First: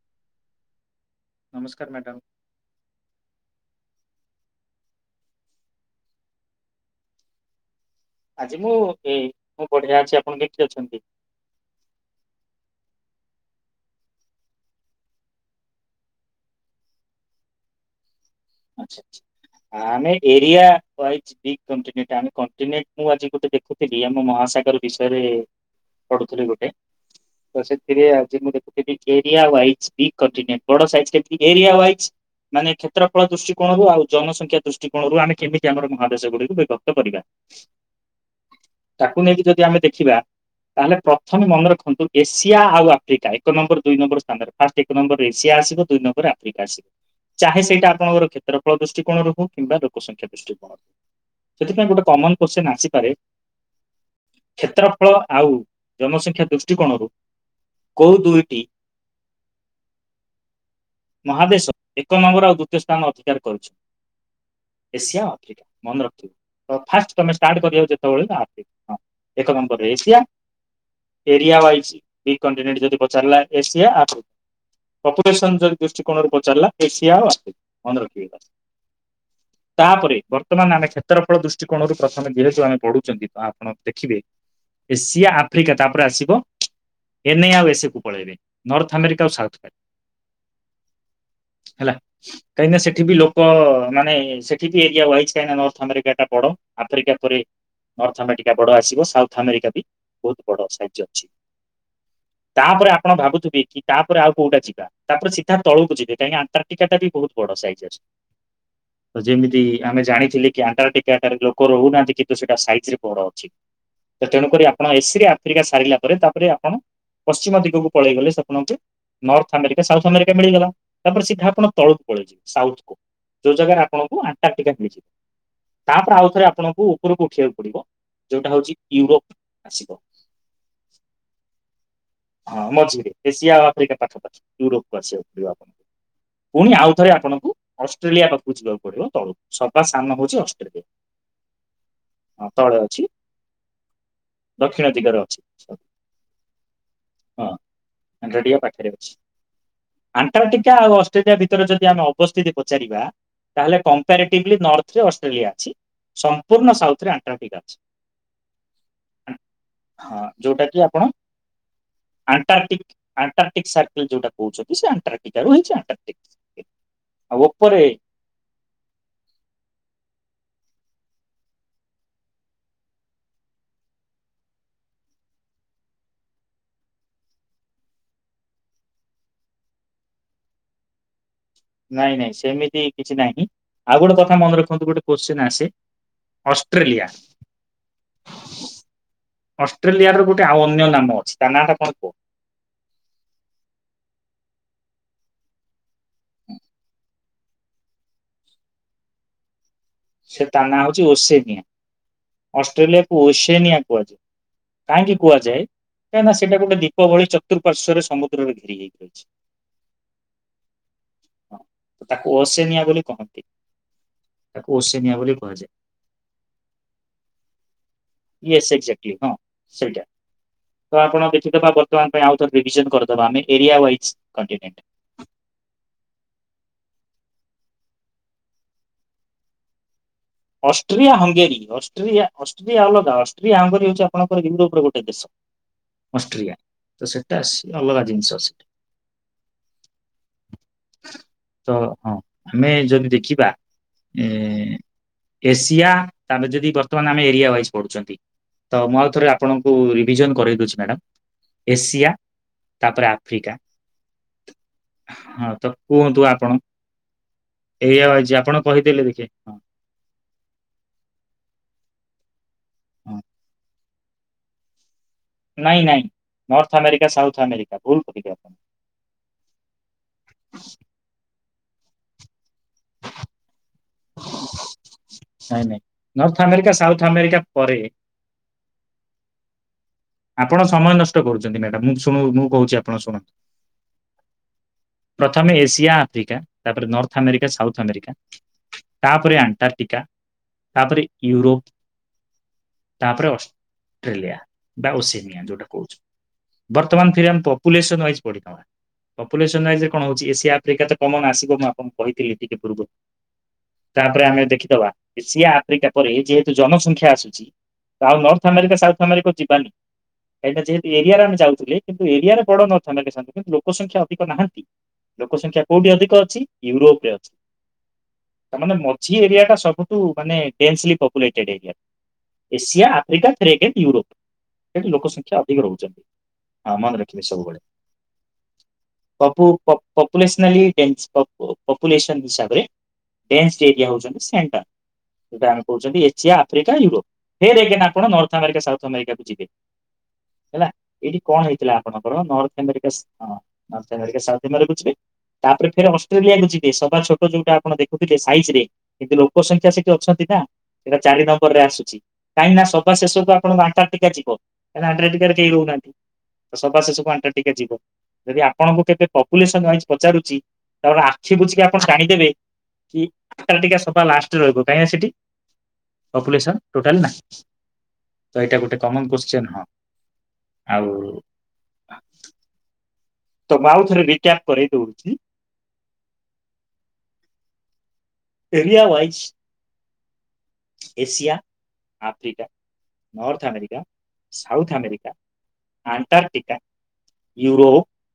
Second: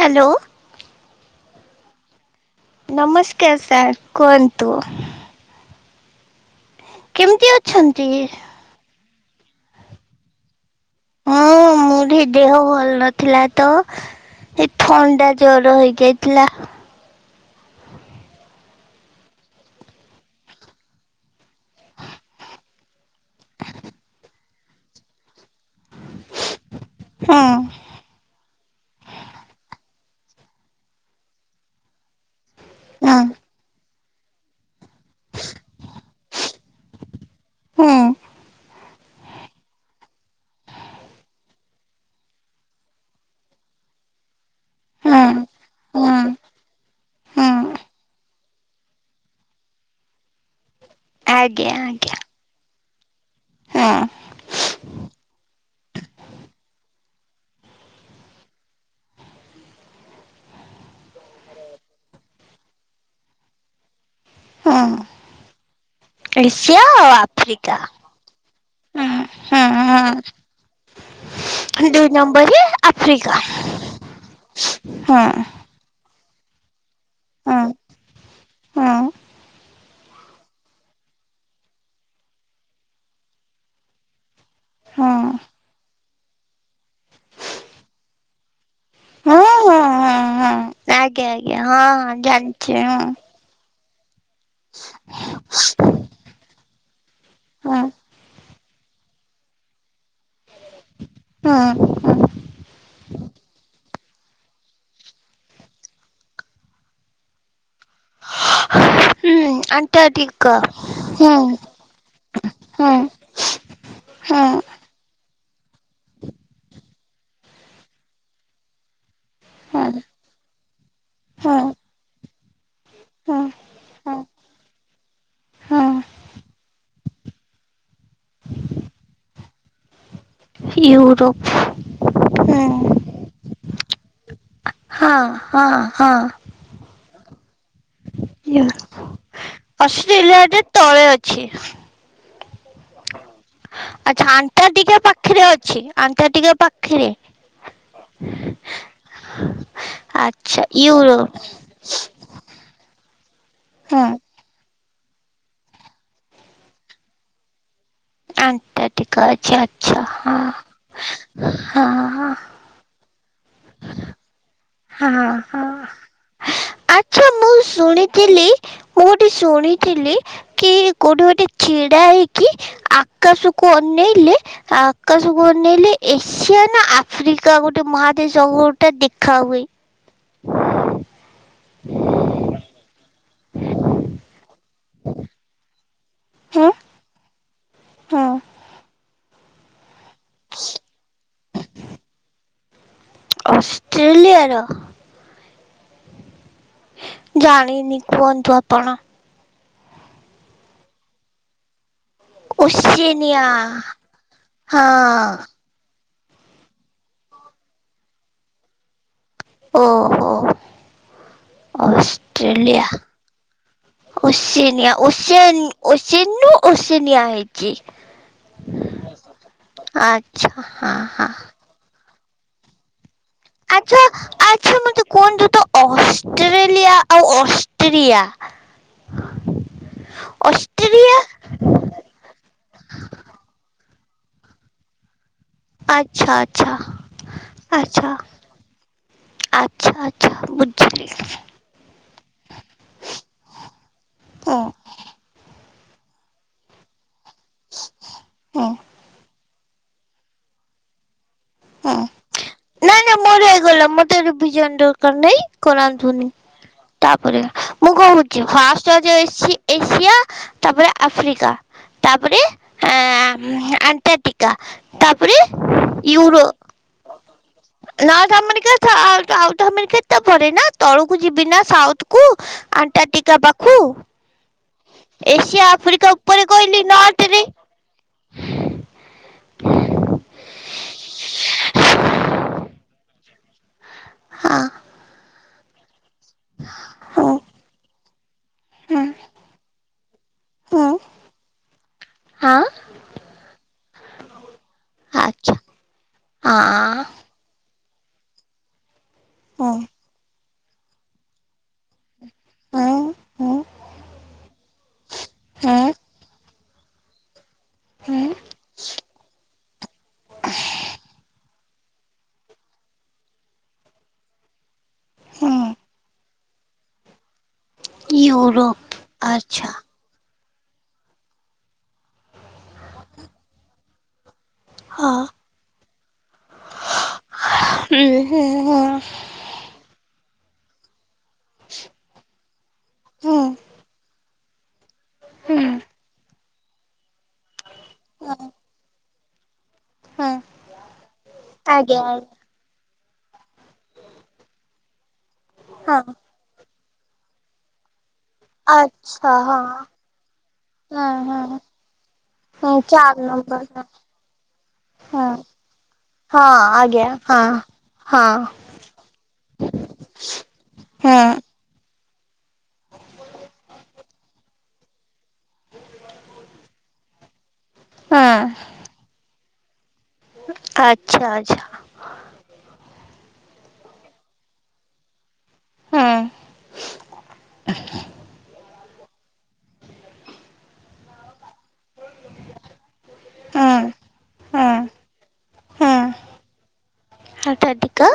Hello! ନମସ୍କାର madam. ନମସ୍କାର sir, କୁହନ୍ତୁ? କେମିତି ଅଛନ୍ତି? ଆଜି ମୁଁ ଏ, ମୁଁ ବଢିଆ ଅଛି। ଆପଣ କେମିତି ଅଛନ୍ତି? ହଁ, ମୋଠି ଦେହ ଭଲ ନଥିଲା ତ ଏଇ ଥଣ୍ଡା, ଜ୍ୱର ହେଇଯାଇଥିଲା। ଆଛା, ଆଛା, ଆମେ ଏରିଆ ୱାଇଜ ବି କଣ୍ଟିନେଟ, ଆମ କଣ୍ଟିନେଟ ମୁଁ ଆଜି ଗୋଟେ ଦେଖୁଥିଲି ଆମ ମହାସାଗର ବିଷୟରେ ପଢୁଥିଲି ଗୋଟେ, ହୁଁ ତ ସେ ସେଥିରେ ଆଜି ମୁଁ ଦେଖୁଥିଲି, ଏରିଆ ୱାଇଜ ବି କଣ୍ଟିନେଣ୍ଟ, ବଡ ସାଇଜ କେ ଏରିଆୱାଇଜ। ମାନେ କ୍ଷେତ୍ର ହୁଁ ଫଳ ଦୃଷ୍ଟି କୋଣରୁ ଆଉ ଜନସଂଖ୍ୟା ଦୃଷ୍ଟିକୋଣରୁ, ଆମେ କେମିତି ଆମର ମହାଦେଶ ଗୁଡିକୁ ବିଭକ୍ତ କରିବା? ହୁଁ ତାକୁ ନେଇକି ଯଦି ଆମେ ଦେଖିବା ତାହେଲେ ପ୍ରଥମେ ମନେ ରଖନ୍ତୁ, ଏସିଆ ଆଉ ଆଫ୍ରିକା, ଏକ ନମ୍ବର ଦୁଇ ନମ୍ବର ସ୍ଥାନରେ। ଫାଷ୍ଟ ଏକ ନମ୍ବର ହୁଁ ଏସିଆ ଆସିବ, ଦୁଇ ହୁଁ ନମ୍ବର ଆଫ୍ରିକା ଆସିବ, ହୁଁ ଚାହେ ସେଇଟା ଆପଣଙ୍କର କ୍ଷେତ୍ରଫଳ ଦୃଷ୍ଟି କୋଣ ରହୁ କିମ୍ବା ଲୋକ ସଂଖ୍ୟା ଦୃଷ୍ଟ କୋଣରୁ, ଆଜ୍ଞା ସେଥିପାଇଁ ଗୋଟେ କମନ ଆଜ୍ଞା। କୋଶ୍ଚିନ୍ସ ଆସିପାରେ, କ୍ଷେତ୍ରଫଳ ଆଉ ଜନସଂଖ୍ୟା ଦୃଷ୍ଟିକୋଣରୁ କୋଉ ଦୁଇଟି ମହାଦେଶ ଏକ ନମ୍ବର, ଆଉ ଦୁ ଦିତୀୟ ସ୍ଥାନ ଅଧିକାର କରୁଚି। ହୁଁ ହୁଁ ଏସିଆ ଆଫ୍ରିକା ମନେରଖ। ତ ଏସିଆ ଆଉ ଫାଷ୍ଟ ତମେ ଷ୍ଟାର୍ଟ ଆଫ୍ରିକା। କରିବା ଯେତେବେଳେ ଆର୍ଥିକ ହଁ, ହୁଁ ଏକ ନମ୍ବର ହୁଁ ଏସିଆ ହୁଁ ଏରିଆ ୱାଇଜ ଦୁଇ ବି ନମ୍ବରରେ କଣ୍ଟିନେଟ ଯଦି ଆଫ୍ରିକା ପଚାରିଲା, ଏସିଆ ଆଫ୍ରିକା, ହୁଁ ପପୁଲେସନ ଯଦି ଦୃଷ୍ଟିକୋଣରୁ ପଚାରିଲା, ଏସିଆ ଆଉ ଆଫ୍ରିକା, ହୁଁ ହୁଁ। ମନେ ରଖିବେ ଏଇଟା। ହୁଁ ତାପରେ, ବର୍ତ୍ତମାନ ଆମେ କ୍ଷେତ୍ରଫଳ ଦୃଷ୍ଟିକୋଣରୁ ପ୍ରଥମେ ଯେହେତୁ ଆମେ ପଢୁଚନ୍ତି, ତ ଆପଣ ଦେଖିବେ ହୁଁ ଏସିଆ, ଆଫ୍ରିକା, ତାପରେ ଆସିବ ଏନ୍ଇ ଆଉ ଏସେ କୁ ପଳାଇବେ, ନର୍ଥ ଆମେରିକା ଆଉ ହୁଁ ହୁଁ ସାଉଥ୍ମେରିକା। ହୁଁ ଆଜ୍ଞା, ଆଜ୍ଞା, ହଁ ହଁ, ଜାଣି କାହିଁକିନା ସେଠି ବି ଲୋକ ମାନେ ସେଠି ବି ଏରିଆ ୱାଇଜ୍ କାହିଁ ନା ନର୍ଥ ଆମେରିକା ଟା ବଡ, ଆଫ୍ରିକା ପରେ ହୁଁ ନର୍ଥ ଆମେରିକା ବଡ ଆସିବ, ସାଉଥ ଆମେରିକା ବି ବହୁତ ବଡ ସାହାଯ୍ୟ ଅଛି। ହଁ। ତାପରେ ଆପଣ ଭାବୁଥିବେ କି, ତାପରେ ଆଉ କୋଉଟା ଯିବା? ତାପରେ ସିଧା ତଳକୁ ଯିବେ, କାହିଁକି ଆଟାର୍ଟିକା ବି ବହୁତ ବ ସାଇଜ ଅଛି। [unintelligible] ତ ଯେମିତି ଆମେ ଜାଣିଥିଲି କି, ଆଣ୍ଟାର୍ଟିକାଟାରେ ଲୋକ ରହୁନାହାନ୍ତି କିନ୍ତୁ ସେଇଟା ସାଇଜ ରେ ବଡ ଅଛି। ତେଣୁକରି ଆପଣ ଏସିରେ ଆଫ୍ରିକା ସାରିଲା ପରେ ତାପରେ ଆପଣ ପଶ୍ଚିମ ଦିଗକୁ ପଳେଇଗଲେ ସେ ଆପଣଙ୍କୁ ନର୍ଥ ଆମେରିକା, ସାଉଥ ଆମେରିକା ମିଳିଗଲା, ତାପରେ ସିଧା ଆପଣ ତଳକୁ ପଳେଇ ଯିବେ, ସାଉଥ ଯୋଉ ଜାଗାରେ ଆପଣଙ୍କୁ ଆଣ୍ଟାର୍ଟିକା ମିଳିଯିବ, ତାପରେ ଆଉ ଥରେ ଆପଣଙ୍କୁ ଉପରକୁ ଉଠିବାକୁ ପଡିବ, ଯୋଉଟା ହଉଛି ୟୁରୋପ ଆସିବ। ୟୁରୋପ ହଁ, ମଝିରେ, ଏସିଆ ଆଉ ଆଫ୍ରିକା ପାଖପାଖି ୟୁରୋପ କୁ ଆସିବାକୁ ପଡିବ ଆପଣଙ୍କୁ। ପୁଣି ଆଉଥରେ ଆପଣଙ୍କୁ ଅଷ୍ଟ୍ରେଲିଆ ପାଖକୁ ଯିବାକୁ ପଡିବ ତଳୁ, ସବା ସାନ ହଉଛି ଅଷ୍ଟ୍ରେଲିଆରେ ଅଷ୍ଟ୍ରେଲିଆ। ତଳେ ଅଛି ହଁ ତଳେ ଅଛି। ଆଚ୍ଛା ଦକ୍ଷିଣ ଆଣ୍ଟାର୍କଟିକା ଦିଗରେ ପାଖିରେ ଅଛି, ଆଣ୍ଟାର୍କଟିକା ପାଖିରେ ହଁ ଆଣ୍ଟାର୍କଟିକା ପାଖରେ ଅଛି। ଆଚ୍ଛା ଆଣ୍ଟାର୍କଟିକା ଆଉ ୟୁରୋ ଅଷ୍ଟ୍ରେଲିଆ ଭିତରେ ଯଦି ଆମେ ଅବସ୍ଥିତି ପଚାରିବା, ତାହେଲେ ହୁଁ କମ୍ପେଆର ଟିବଲି ନର୍ଥରେ ଅଷ୍ଟ୍ରେଲିଆ ଅଛି, ସମ୍ପୂର୍ଣ୍ଣ ସାଉଥରେ ଆଣ୍ଟାର୍କଟିକା ଅଛି। ଆଣ୍ଟାର୍କଟିକା ଅଛି ଆଚ୍ଛା ହଁ ଯୋଉଟା କି ଆପଣ ହାଁ ହାଁ ଆଣ୍ଟାର୍ଟିକ୍ ସାଇକେଲ ଯୋଉଟା କହୁଛନ୍ତି। ସେ ହାଁ ଆଣ୍ଟାର୍କଟିକାରୁ ହେଇଛି ଆଣ୍ଟାର୍କଟିକ। ହାଁ ଆଚ୍ଛା ଆଉ ମୁଁ ଉପରେ ଶୁଣି ଥିଲି, ମୁଁ ଗୋଟେ ଶୁଣିଥିଲି କି କୋଉଠି ଗୋଟେ ଛିଡ଼ା ହେଇକି ଆକାଶକୁ ଅନେଇଲେ ଆକାଶକୁ ଅନେଇଲେ ଏସିଆ ନା ଆଫ୍ରିକା ଗୋଟେ ମହାଦେଶ ଗୋଟେ ଦେଖା ହୁଏ। [unintelligible] ନାଇଁ ନାଇଁ ସେମିତି କିଛି ନାହିଁ, ଆଉ ଗୋଟେ କଥା ମନେ ରଖନ୍ତୁ ଗୋଟେ କୋଶ୍ଚିନ ଆସେ। ଅଷ୍ଟ୍ରେଲିଆ ହଁ ଅଷ୍ଟ୍ରେଲିଆର ଗୋଟେ ଆଉ ଅନ୍ୟ ନାମ ଅଛି, ତା ନାଁଟା କଣ। ଅଷ୍ଟ୍ରେଲିଆର ଜାଣିନି କୁହନ୍ତୁ ଆପଣ। ସେ ତା ନାଁ ହଉଛି ଓସେନିଆଁ। ଅଷ୍ଟ୍ରେଲିଆକୁ ଓସେନିଆ କୁହାଯାଏ, ହଁ କାହିଁକି କୁହାଯାଏ? କାହିଁକି ନା ସେଟା ଗୋଟେ ଦୀପ ଭଳି ଚତୁଃପାର୍ଶ୍ୱରେ ସମୁଦ୍ରରେ ଘେର ହେଇ ରହିଛି। ଓହୋ ହଁ ତ ତାକୁ ଓସେନିଆ ଅଷ୍ଟ୍ରେଲିଆ। ବୋଲି କହନ୍ତି ତାକୁ ଓସେନିଆ ବୋଲି ଓସେନ କୁହାଯାଏ। ଓସନ୍ ନୁ ଓସେନିଆ ହେଇଛି। ୟେସ୍ ଏକ୍ଜାକ୍ଟଲି, ହଁ ସେଇଟା ଆଚ୍ଛା ହଁ ତ ହଁ। ଆପଣ କିଛି ତ ଭାବ ତ ୟାଙ୍କ ପାଇଁ ଆଉ ଥରେ ରିଭିଜନ କରି ଦେବା ଆମେ, ଏରିଆ ଆଚ୍ଛା ୱାଇଜ ଆଚ୍ଛା ମତେ କନଣ୍ଟିନ୍ୟୁଟି କୁହନ୍ତୁ ତ ଅଷ୍ଟ୍ରେଲିଆ ଅଷ୍ଟ୍ରେରିଆ ଅ ଅଷ୍ଟ୍ରିଆ ହଙ୍ଗେରୀ ଅଷ୍ଟ୍ରିଆ, ଅଷ୍ଟ୍ରିଆ ଅଲଗା, ଅଷ୍ଟ୍ରିଆ ହଙ୍ଗେରୀ ହେଇଛି ଆପଣଙ୍କର ବିନ୍ଦୁ ଉପରେ ଗୋଟିଏ ଦେଶ। ଆଚ୍ଛା ଅଷ୍ଟ୍ରିଆ, ଆଚ୍ଛା ତ ସେଟା ଅଲଗା ଆଚ୍ଛା ଜିନିଷ ସେଟା। ଆଚ୍ଛା ଆଚ୍ଛା ବୁଝିଲି। ତ ହଁ ଆମେ ଯଦି ଦେଖିବା ଏ। ହୁଁ ଏସିଆ ତାଙ୍କ ଯଦି ବର୍ତ୍ତମାନ ଆମେ ଏରିଆ ୱାଇଜ ପଢୁଛନ୍ତି। ହୁଁ ତ ମୁଁ ଆଉ ଥରେ ଆପଣଙ୍କୁ ରିଭିଜନ କରେଇ ଦେଉଛି ମ୍ୟାଡ଼ମ୍ ଏସିଆ, ନାଇଁ ତାପରେ ନାଇଁ ମୋର ଆଫ୍ରିକା ହେଇଗଲା ମୋତେ ରିଭିଜନ ଦରକାର ନାହିଁ ହଁ ତ କରାନ୍ତୁ କୁହନ୍ତୁ ନି। ଆପଣ ତାପରେ ମୁଁ ଏଇଆ ହେଇଛି କହୁଛି ଆପଣ ଫାଷ୍ଟ କହିଦେଲେ ଆଜି ଦେଖି ହଁ ଆସିଛି। ଏସିଆ ତାପରେ ଆଫ୍ରିକା, ତାପରେ ହଁ ଆଣ୍ଟା ଟିକା ତାପରେ ନାଇଁ ନାଇଁ ଇଉରୋପ। [unintelligible] [unintelligible] ମୁଁ ଆପଣ ଯିବି ନା ସାଉଥକୁ ଆଣ୍ଟାର୍କଟିକା ପାଖୁ ଏସିଆ ନାଇଁ ନାଇଁ ଆଫ୍ରିକା ନର୍ଥ ଉପରେ ଆମେରିକା କହିଲି ସାଉଥ ଆମେରିକା ନର୍ଥରେ ପରେ ଆପଣ ସମୟ ନଷ୍ଟ କରୁଛନ୍ତି ମ୍ୟାଡ଼ମ, ମୁଁ ଶୁଣ ମୁଁ କହୁଛି ଆପଣଙ୍କୁ ଶୁଣ ହାଁ ପ୍ରଥମେ ଏସିଆ, ଆଫ୍ରିକା ତାପରେ ନର୍ଥ ଆମେରିକା, ସାଉଥ୍ ଆମେରିକା ତାପରେ ଆଣ୍ଟାର୍କଟିକା, ହଁ ତାପରେ ଇଉରୋପ ହଁ ହଁ ତାପରେ ଅଷ୍ଟ୍ରେଲିଆ। ବା ଓସେମିଆ ଆଚ୍ଛା ଯୋଉଟା କହୁଛୁ। ହଁ ବର୍ତ୍ତମାନ ଫେର ପପୁଲେସନ ୱାଇସ ପଢ଼ିବା। ପପୁଲେସନ୍ ହୁଁ ରାଇଜରେ କଣ ହଉଛି ଏସିଆ ଆଫ୍ରିକା ତ କମନ ଆସିବ ମୁଁ ଆପଣଙ୍କୁ କହିଥିଲି ଟିକେ ପୂର୍ବ ହୁଁ ହୁଁ ତାପରେ ଆମେ ଦେଖିଦେବା ଏସିଆ ହୁଁ ଆଫ୍ରିକା ପରେ ଯେହେତ ଜନସଂଖ୍ୟା ଆସୁଛି ଆଉ ହୁଁ ନର୍ଥ ଆମେରିକା ସାଉଥ ଆମେରିକା ଏଇଟା ଯେହେତ ଏରିଆ ର ଆମେ ଯା ଥିଲେ କିନ୍ତୁ ଏରିଆରେ ବଡ ନ କିନ୍ତୁ ଲୋକ ସଂଖ୍ୟା ଅଧିକ ନାହାନ୍ତି ଲୋକ ସଂଖ୍ୟା ହୁଁ କୋଉଠି ଅଧିକ ଅଛି ୟୁରୋପରେ ଅଛି। ତା ମାନେ ୟୁରୋପ ମଝି ଏରିଆଟା ଆଚ୍ଛା ସବୁ densely populated area Asia, Africa, ଥ୍ରେଗେ, ୟୁରୋପ। ଏଠି ଲୋକ ହଁ ସଂଖ୍ୟା ଅଧିକ ରହୁଛନ୍ତି। ହଁ ମନେ ରଖିବେ ସବୁବେଳେ। ହୁଁ ହୁଁ ପପୁ ପପୁନେସନାଲି ଡେନ୍ସ ପପୁଲେସନ୍ ହିସାବରେ ହୁଁ ଡେନ୍ସ ଏରିଆ ହେଉଛନ୍ତି ସେଣ୍ଟର। ଯୋଉଟା ଆମେ ହୁଁ କହୁଛନ୍ତି ଏସିଆ, ଆଫ୍ରିକା, ୟୁରୋପ। ଫେର ଏଗେନ ଆପଣ ନର୍ଥ ଆମେରିକା, ସାଉଥ ଆମେରିକାକୁ ଯିବେ। ହୁଁ ହେଲା ଏଇଠି କଣ ହେଇଥିଲା ଆଜ୍ଞା ଆପଣଙ୍କର ଆଜ୍ଞା north America north America south ଆମେରିକାକୁ ଯିବେ ତାପରେ ଫେରେ ହଁ ଅଷ୍ଟ୍ରେଲିଆକୁ ଯିବେ ସବା ଛୋଟ ଯୋଉଟା ଆପଣ ଦେଖେ ଥିଲେ ସାଇଜରେ କିନ୍ତୁ ଆଚ୍ଛା ଲୋକ ହଁ ସଂଖ୍ୟା ସେଠି ଅଛନ୍ତି ନା ସେଇଟା ଚାରି ହଁ ନମ୍ବରରେ ଆସୁଛି। କାହିଁକି ନା ହଁ ସଭା ଚାରି ଶେଷକୁ ଆପଣଙ୍କୁ ନମ୍ବର ଆଣ୍ଟରଟିକା ଯିବ କାଇଁ ନା ହଁ ଆଣ୍ଟରଟିକାରେ କେହି ରହୁନାହାନ୍ତି। ହଁ ସଭା ଆଜ୍ଞା ଶେଷକୁ ହଁ ଆଣ୍ଟରକାଟିକା ଯିବ। ହଁ ଯଦି ଆପଣଙ୍କୁ କେତେ ପପୁଲେସନ ୱାଇଜ ପଚାରୁଛି ତାହେଲେ ହୁଁ ଆଖି ବୁଝିକି ଆପଣ ଟାଣିଦେବେ। କି ଆଣ୍ଟରକାଟିକା ସଭା ଲାଷ୍ଟରେ ରହିବ କାହିଁକି ନା ସେଠି ପପୁଲେସନ୍ ଟୋଟାଲ ନାହିଁ ହୁଁ ତ ଏଇଟା ଗୋଟେ କମନ କ୍ୱେଶ୍ଚିନ୍ ହଁ ଆଉ ଆଚ୍ଛା ଆଚ୍ଛା ତ ମୁଁ ଆଉ ଥରେ ରିଟ୍ୟାପ କରେଇ ଦଉଛି। ହଁ area wise Asia Africa, North ହୁଁ ଆମେରିକା, ହୁଁ South America. Antarctica Antarctica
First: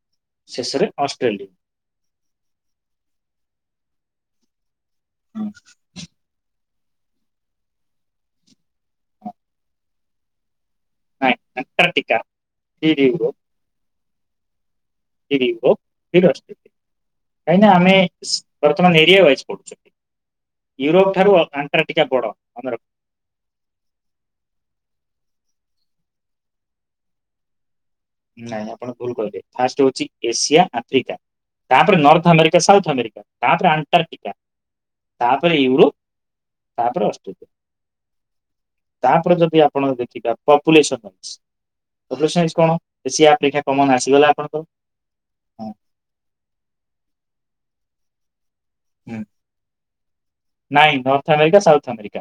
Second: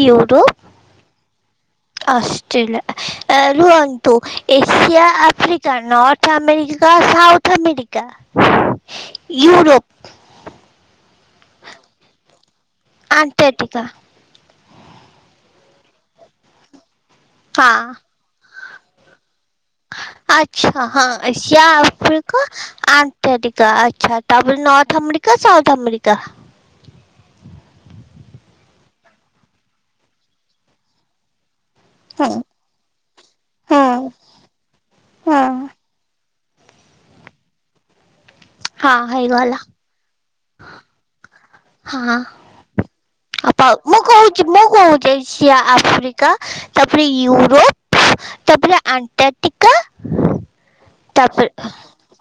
Europe ଶେଷରେ ଅଷ୍ଟ୍ରେଲିଆ ଅଷ୍ଟ୍ରେଲିଆ ରୁହନ୍ତୁ Asia, Africa, north America, south America, Europe. Antarctica Antarctica [unintelligible] କାହିଁକି ହଁ ନା ଆମେ ବର୍ତ୍ତମାନ ଏରିଆ ୱାଇଜ ପଢ଼ୁଛୁ। ଆଚ୍ଛା ହଁ ଏସିଆ, ବଡ ଆଫ୍ରିକା ମନେ ରଖ ଆ ଆଣ୍ଟାର୍ଟିକା ଆଚ୍ଛା ତାପରେ ନର୍ଥ ଆମେରିକା, ସାଉଥ ଆମେରିକା। ନାଇଁ ଆପଣ ଭୁଲ କହିଲେ ଫାଷ୍ଟ ହଉଛି ଏସିଆ, ଆଫ୍ରିକା ତାପରେ ହୁଁ ନର୍ଥ ଆମେରିକା, ସାଉଥ ଆମେରିକା ତାପରେ ହୁଁ ଆଣ୍ଟାର୍ଟିକା ହୁଁ ତାପରେ ୟୁରୋପ ତାପରେ ଅଷ୍ଟ୍ରେଲିଆ ହଁ ତାପରେ ଯଦି ହେଇଗଲା ଆପଣ ଦେଖିବା ପପୁଲେସନ୍ ୱାଇଜ୍ ପପୁଲେସନ୍ ୱାଇଜ୍ କଣ ଏସିଆ ଆଫ୍ରିକା ଆ କମନ ମୁଁ ଆସିଗଲା କହୁଛି ମୁଁ ଆପଣଙ୍କର। କହୁଛି ଏସିିଆ, ହଁ, ଆଫ୍ରିକା ତାପରେ ୟୁରୋପ ତାପରେ ହୁଁ ଆଣ୍ଟାର୍ଟିକା ନାଇଁ ନର୍ଥ ଆମେରିକା ତାପରେ ସାଉଥ ଆମେରିକା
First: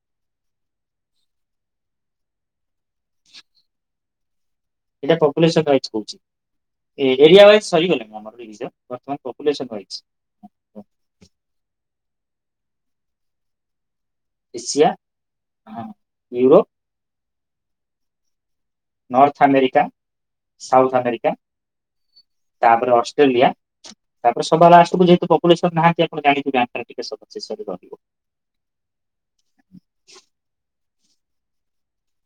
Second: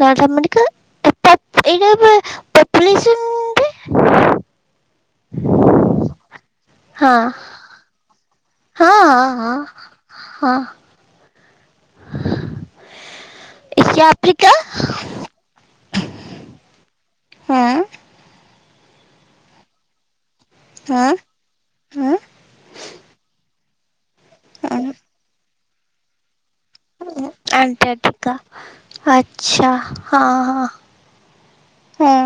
ନର୍ଥ ଆମେରିକା [unintelligible] ପପୁଲେସନରେ ଏଇଟା ପପୁଲେସନ ୱାଇଜ ହଁ କହୁଛି। ଏରିଆ ୱାଇଜ ସରିଗଲାଣି ଆମର ହଁ [inaudible] ହଁ ବର୍ତମାନ ହଁ ପପୁଲେସନ୍ ୱାଇଜ୍। ହଁ ଏସିଆ ଆଫ୍ରିକା ଏସିଆ ହଁ ୟୁରୋପ୍ ହଁ। ନର୍ଥ ଆମେରିକା, ସାଉଥ ହୁଁ ଆମେରିକା ହୁଁ ତାପରେ ଅଷ୍ଟ୍ରେଲିଆ ତାପରେ ସବା ହୁଁ ଲାଷ୍ଟକୁ ଯେହେତୁ ପପୁଲେସନ ନାହାନ୍ତି ଆପଣ ଜାଣିଥିବେ ଆଣ୍ଟାର୍ଟିକା ସବୁଠୁ ଶେଷରେ ରହିବ। ତ ଆଚ୍ଛା ହଁ ହଁ ହଁ।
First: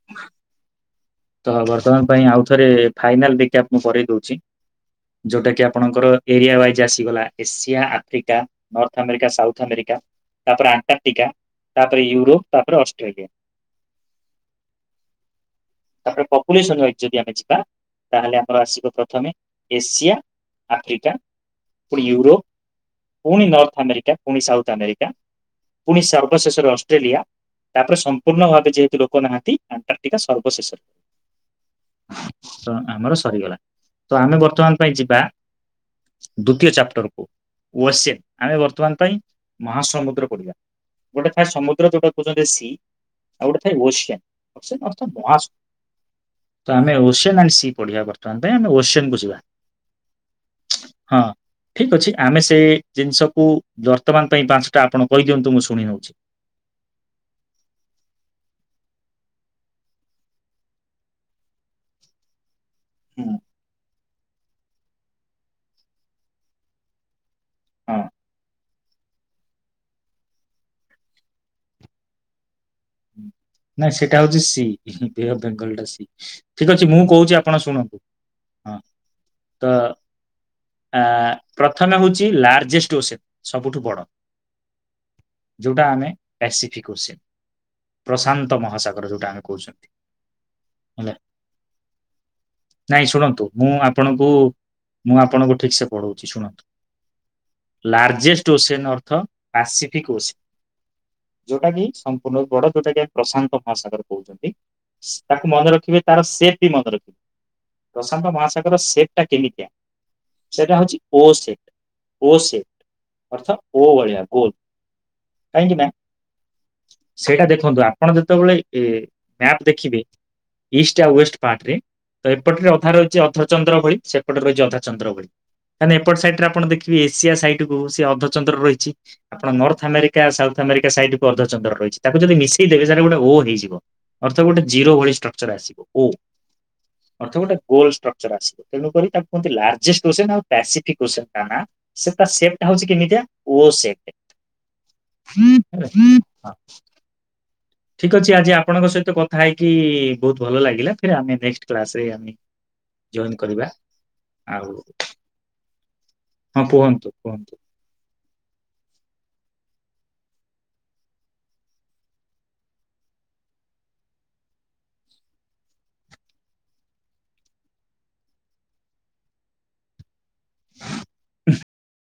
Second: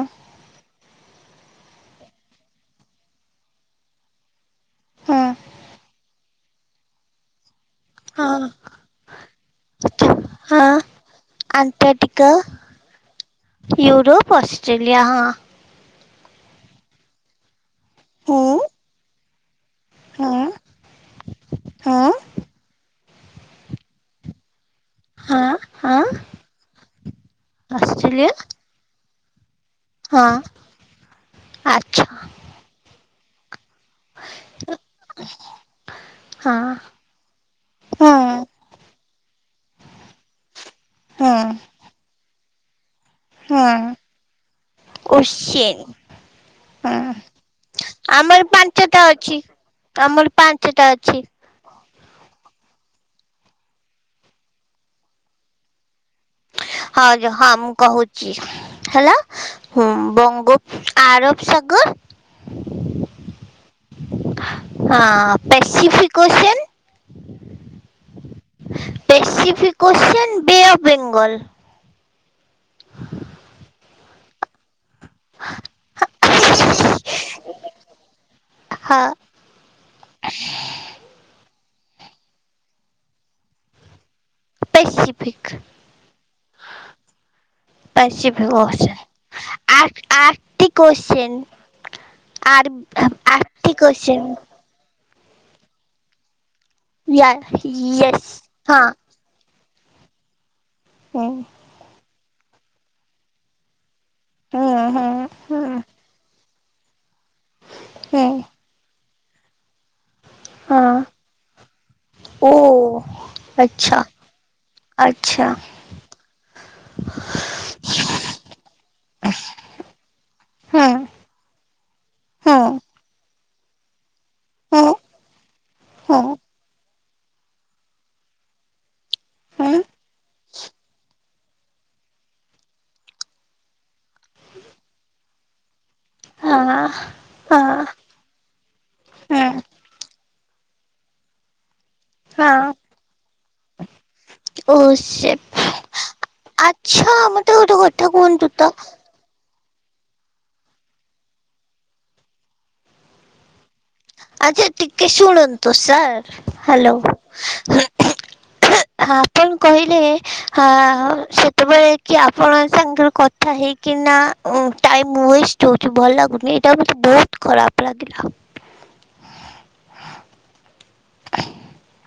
ତ ବର୍ତ୍ତମାନ ପାଇଁ ଆଉ ଥରେ ଫାଇନାଲ ବିକ୍ୟାପ ମୁଁ କରେଇ ଦଉଛି ହୁଁ ହୁଁ ଯୋଉଟା କି ଆପଣଙ୍କର ଏରିଆ ୱାଇଜ୍ ଆସିଗଲା ଏସିଆ ଆଫ୍ରିକା ହଁ ନର୍ଥ ଆମେରିକା ସାଉଥ୍ ଆମେରିକା। ତାପରେ ହଁ ଆଣ୍ଟାର୍ଟିକା ତାପରେ ୟୁରୋପ ତାପରେ ଅଷ୍ଟ୍ରେଲିଆ। ୟୁରୋପ୍ ଅଷ୍ଟ୍ରେଲିଆ ହଁ। ତାପରେ ପପୁଲେସନ ୱାଇଜ ଯଦି ଆମେ ଯିବା ତାହେଲେ ହୁଁ ଆମର ଆସିବ ପ୍ରଥମେ ଏସିଆ ହୁଁ ଆଫ୍ରିକା ହୁଁ ପୁଣି ୟୁରୋପ ପୁଣି ନର୍ଥ ଆମେରିକା ପୁଣି ସାଉଥ ଆମେରିକା। ହଁ ହଁ ପୁଣି ସର୍ବଶେଷରେ ଅଷ୍ଟ୍ରେଲିଆ ତାପରେ ସମ୍ପୂର୍ଣ୍ଣ ଭାବେ ଯେହେତୁ ଲୋକ ନାହାନ୍ତି ଆଣ୍ଟାର୍ଟିକ ସର୍ବଶେଷରେ। ଆଚ୍ଛା। ଆମର ସରିଗଲା। ତ ଆମେ ବର୍ତ୍ତମାନ ପାଇଁ ଯିବା ଦ୍ଵିତୀୟ ଚାପ୍ଟର କୁ। ଓସେଫ ହଁ ଆମେ ବର୍ତ୍ତମାନ ପାଇଁ ମହାସମୁଦ୍ର ପଢିବା ଗୋଟେ ହଁ ଥାଏ ସମୁଦ୍ର ଯୋଉଟା [unintelligible] ସି ଆଉ ଗୋଟେ ଥାଏ ହଁ ଓସିଆ ଅର୍ଥା ମହା। [unintelligible] ଓସିଆନ୍ ତ ଆମେ ହଁ ଓସିଆନ୍ ଆଣ୍ଡ ସି ପଢିବା ଆମର ବର୍ତ୍ତମାନ ପାଇଁ ଆମେ ପାଞ୍ଚଟା ଓସିଆନକୁୁ ଅଛି। ଯିବା। ଆମର ପାଞ୍ଚଟା ଅଛି। ହଁ ଠିକ ଅଛି ଆମେ ସେ ଜିନିଷକୁ ବର୍ତ୍ତମାନ ପାଇଁ ପାଞ୍ଚଟା ଆପଣ କହିଦିଅନ୍ତୁ ମୁଁ ଶୁଣି ନଉଛି। ହ ଯ ହଁ ମୁଁ କହୁଛି ହେଲା। ହୁଁ ବଙ୍ଗୋପ ଆରବ ସାଗର ହୁଁ। ହଁ ପେସିଫିକୋସନ। ହଁ। ପେଷିଫିକୋସନ ବେ ଅଫ ବେଙ୍ଗଲ। ଏଇଟା ହଉଛି ସି। ବେଅଫ ବେଙ୍ଗଲଟା ସି ଠିକ ଅଛି ମୁଁ କହୁଛି ଆପଣ ଶୁଣନ୍ତୁ ହଁ। ତ ଆ ପ୍ରଥମେ ହଉଛି ଲାର୍ଜେଷ୍ଟ ଓଷେମ ସବୁଠୁ ବଡ। ପେସିଫିକ୍ ଯୋଉଟା ଆମେ ପାସିଫିକ କୋଷଚେନ। [unintelligible] ପଶ୍ଚିମୀ କ ଆମେ ଆ କହୁଛନ୍ତି ଆଠି ହେଲା। କୋଶ୍ଚୈନ। ଆର ନାଇଁ ଶୁଣନ୍ତୁ ମୁଁ ଆରଟି ଆପଣଙ୍କୁ କୋଷଚେନ। ମୁଁ ଆପଣଙ୍କୁ ଠିକ ସେ ପଢଉଛି ଶୁଣନ୍ତୁ ଲାର୍ଜେଷ୍ଟ ଓସିନ ଅର୍ଥ ପାସିଫିକ୍ ଓସେନ। ହୁଁ। ଯଉଟା କି ସମ୍ପୂର୍ଣ୍ଣ ବଡ ଯୋଉଟାକି ଆମ ପ୍ରଶାନ୍ତ ମହାସାଗର। ତାକୁ ମନେ ରଖିବେ ତାର ସେଵବି ମନେ ରଖିବେ ପ୍ରଶାନ୍ତ ମହାଶାଗ ତାଙ୍କର ସେଟ୍ ଟା କେମିତିଆ ସେଟା ହଉଛି ଓ ସେଟ। ଓ ସେଟ ଅର୍ଥ ଓଭଳିଆ ଗୋଲ କାହିଁକି ନା ସେଇଟା ଦେଖନ୍ତୁ ଆପଣ ଯେତେବେଳେ ଏ ମ୍ୟାପ ଦେଖିବେ? ଇଷ୍ଟ ଆଉ ୱେଷ୍ଟ ପାର୍ଟରେ ତ ଏପଟରେ ଅଧା ରହିଛି ଅର୍ଧରଚନ୍ଦ୍ର ଭଳି ସେ ଗୋଟେ ରହିଛି ଅଧା ଚନ୍ଦ୍ର ଭଳି ମାନେ ଏପଟ ସାଇଡରେ ଆପଣ ଦେଖି ଏସିଆ ସାଇଡ କୁ ସେ ଅର୍ଧଚନ୍ଦ୍ର ରହିଛି ଆପଣ north America south America side କୁ ଅଧ ଚନ୍ଦ୍ର ରହିଛି ତାକୁ ଯଦି ମିଶେଇ ଦେବେ ସେଇଟା ଗୋଟେ ଓ ହେଇଯିବ। ଅର୍ଥ ଗୋଟେ ଜିରୋ ଭଳି ଷ୍ଟ୍ରକ୍ଚର ଆସିବ ଓ। ହଁ। ଅର୍ଥ ଗୋଟେ ଗୋଲ ଷ୍ଟ୍ରକ୍ଚର ଆସିବ ତେଣୁକରି ତାକୁୁ କୁହନ୍ତି ଲାର୍ଜେଷ୍ଟ ଓସେମ ଆଉ ପସିଫିକ ଓସେନ ତା ନାଁ। ସେ ତା ସେପଟା ହଉଛି କେମିତିଆ ଓ ସେପ। ଓ ସେଟ। ହଁ। ହଁ ମତେ ଗୋଟେ [unintelligible] ଠିକ୍ ଅଛି ଆଜି ତ ଆପଣଙ୍କ ସହିତ କ କଥାହେଇକି ବହୁତ ଭଲ ଲାଗିଲା ଫେର ଆମେ ନେଷ୍ଟ କେଲାସରେ ଆମେ ଜଏନ କରିବା। ଆଚ୍ଛା ଆଉ ଟିକେ ଶୁଣନ୍ତୁ ସାର୍ ହ୍ୟାଲୋ। [unintelligible] ଆପଣ କହିଲେ ହ ସେତେବେଳେ କି ଆପଣ ସାଙ୍ଗରେ କଥା କଥା ହେଇକିନା ଓ ଟାଇମ ୱେଷ୍ଟ ହଉଛି ଭଲ ଲାଗୁନି ଏଇଟା ମୋତେ ବହୁତ ଖରାପ ଲାଗିଲା। ଉଁ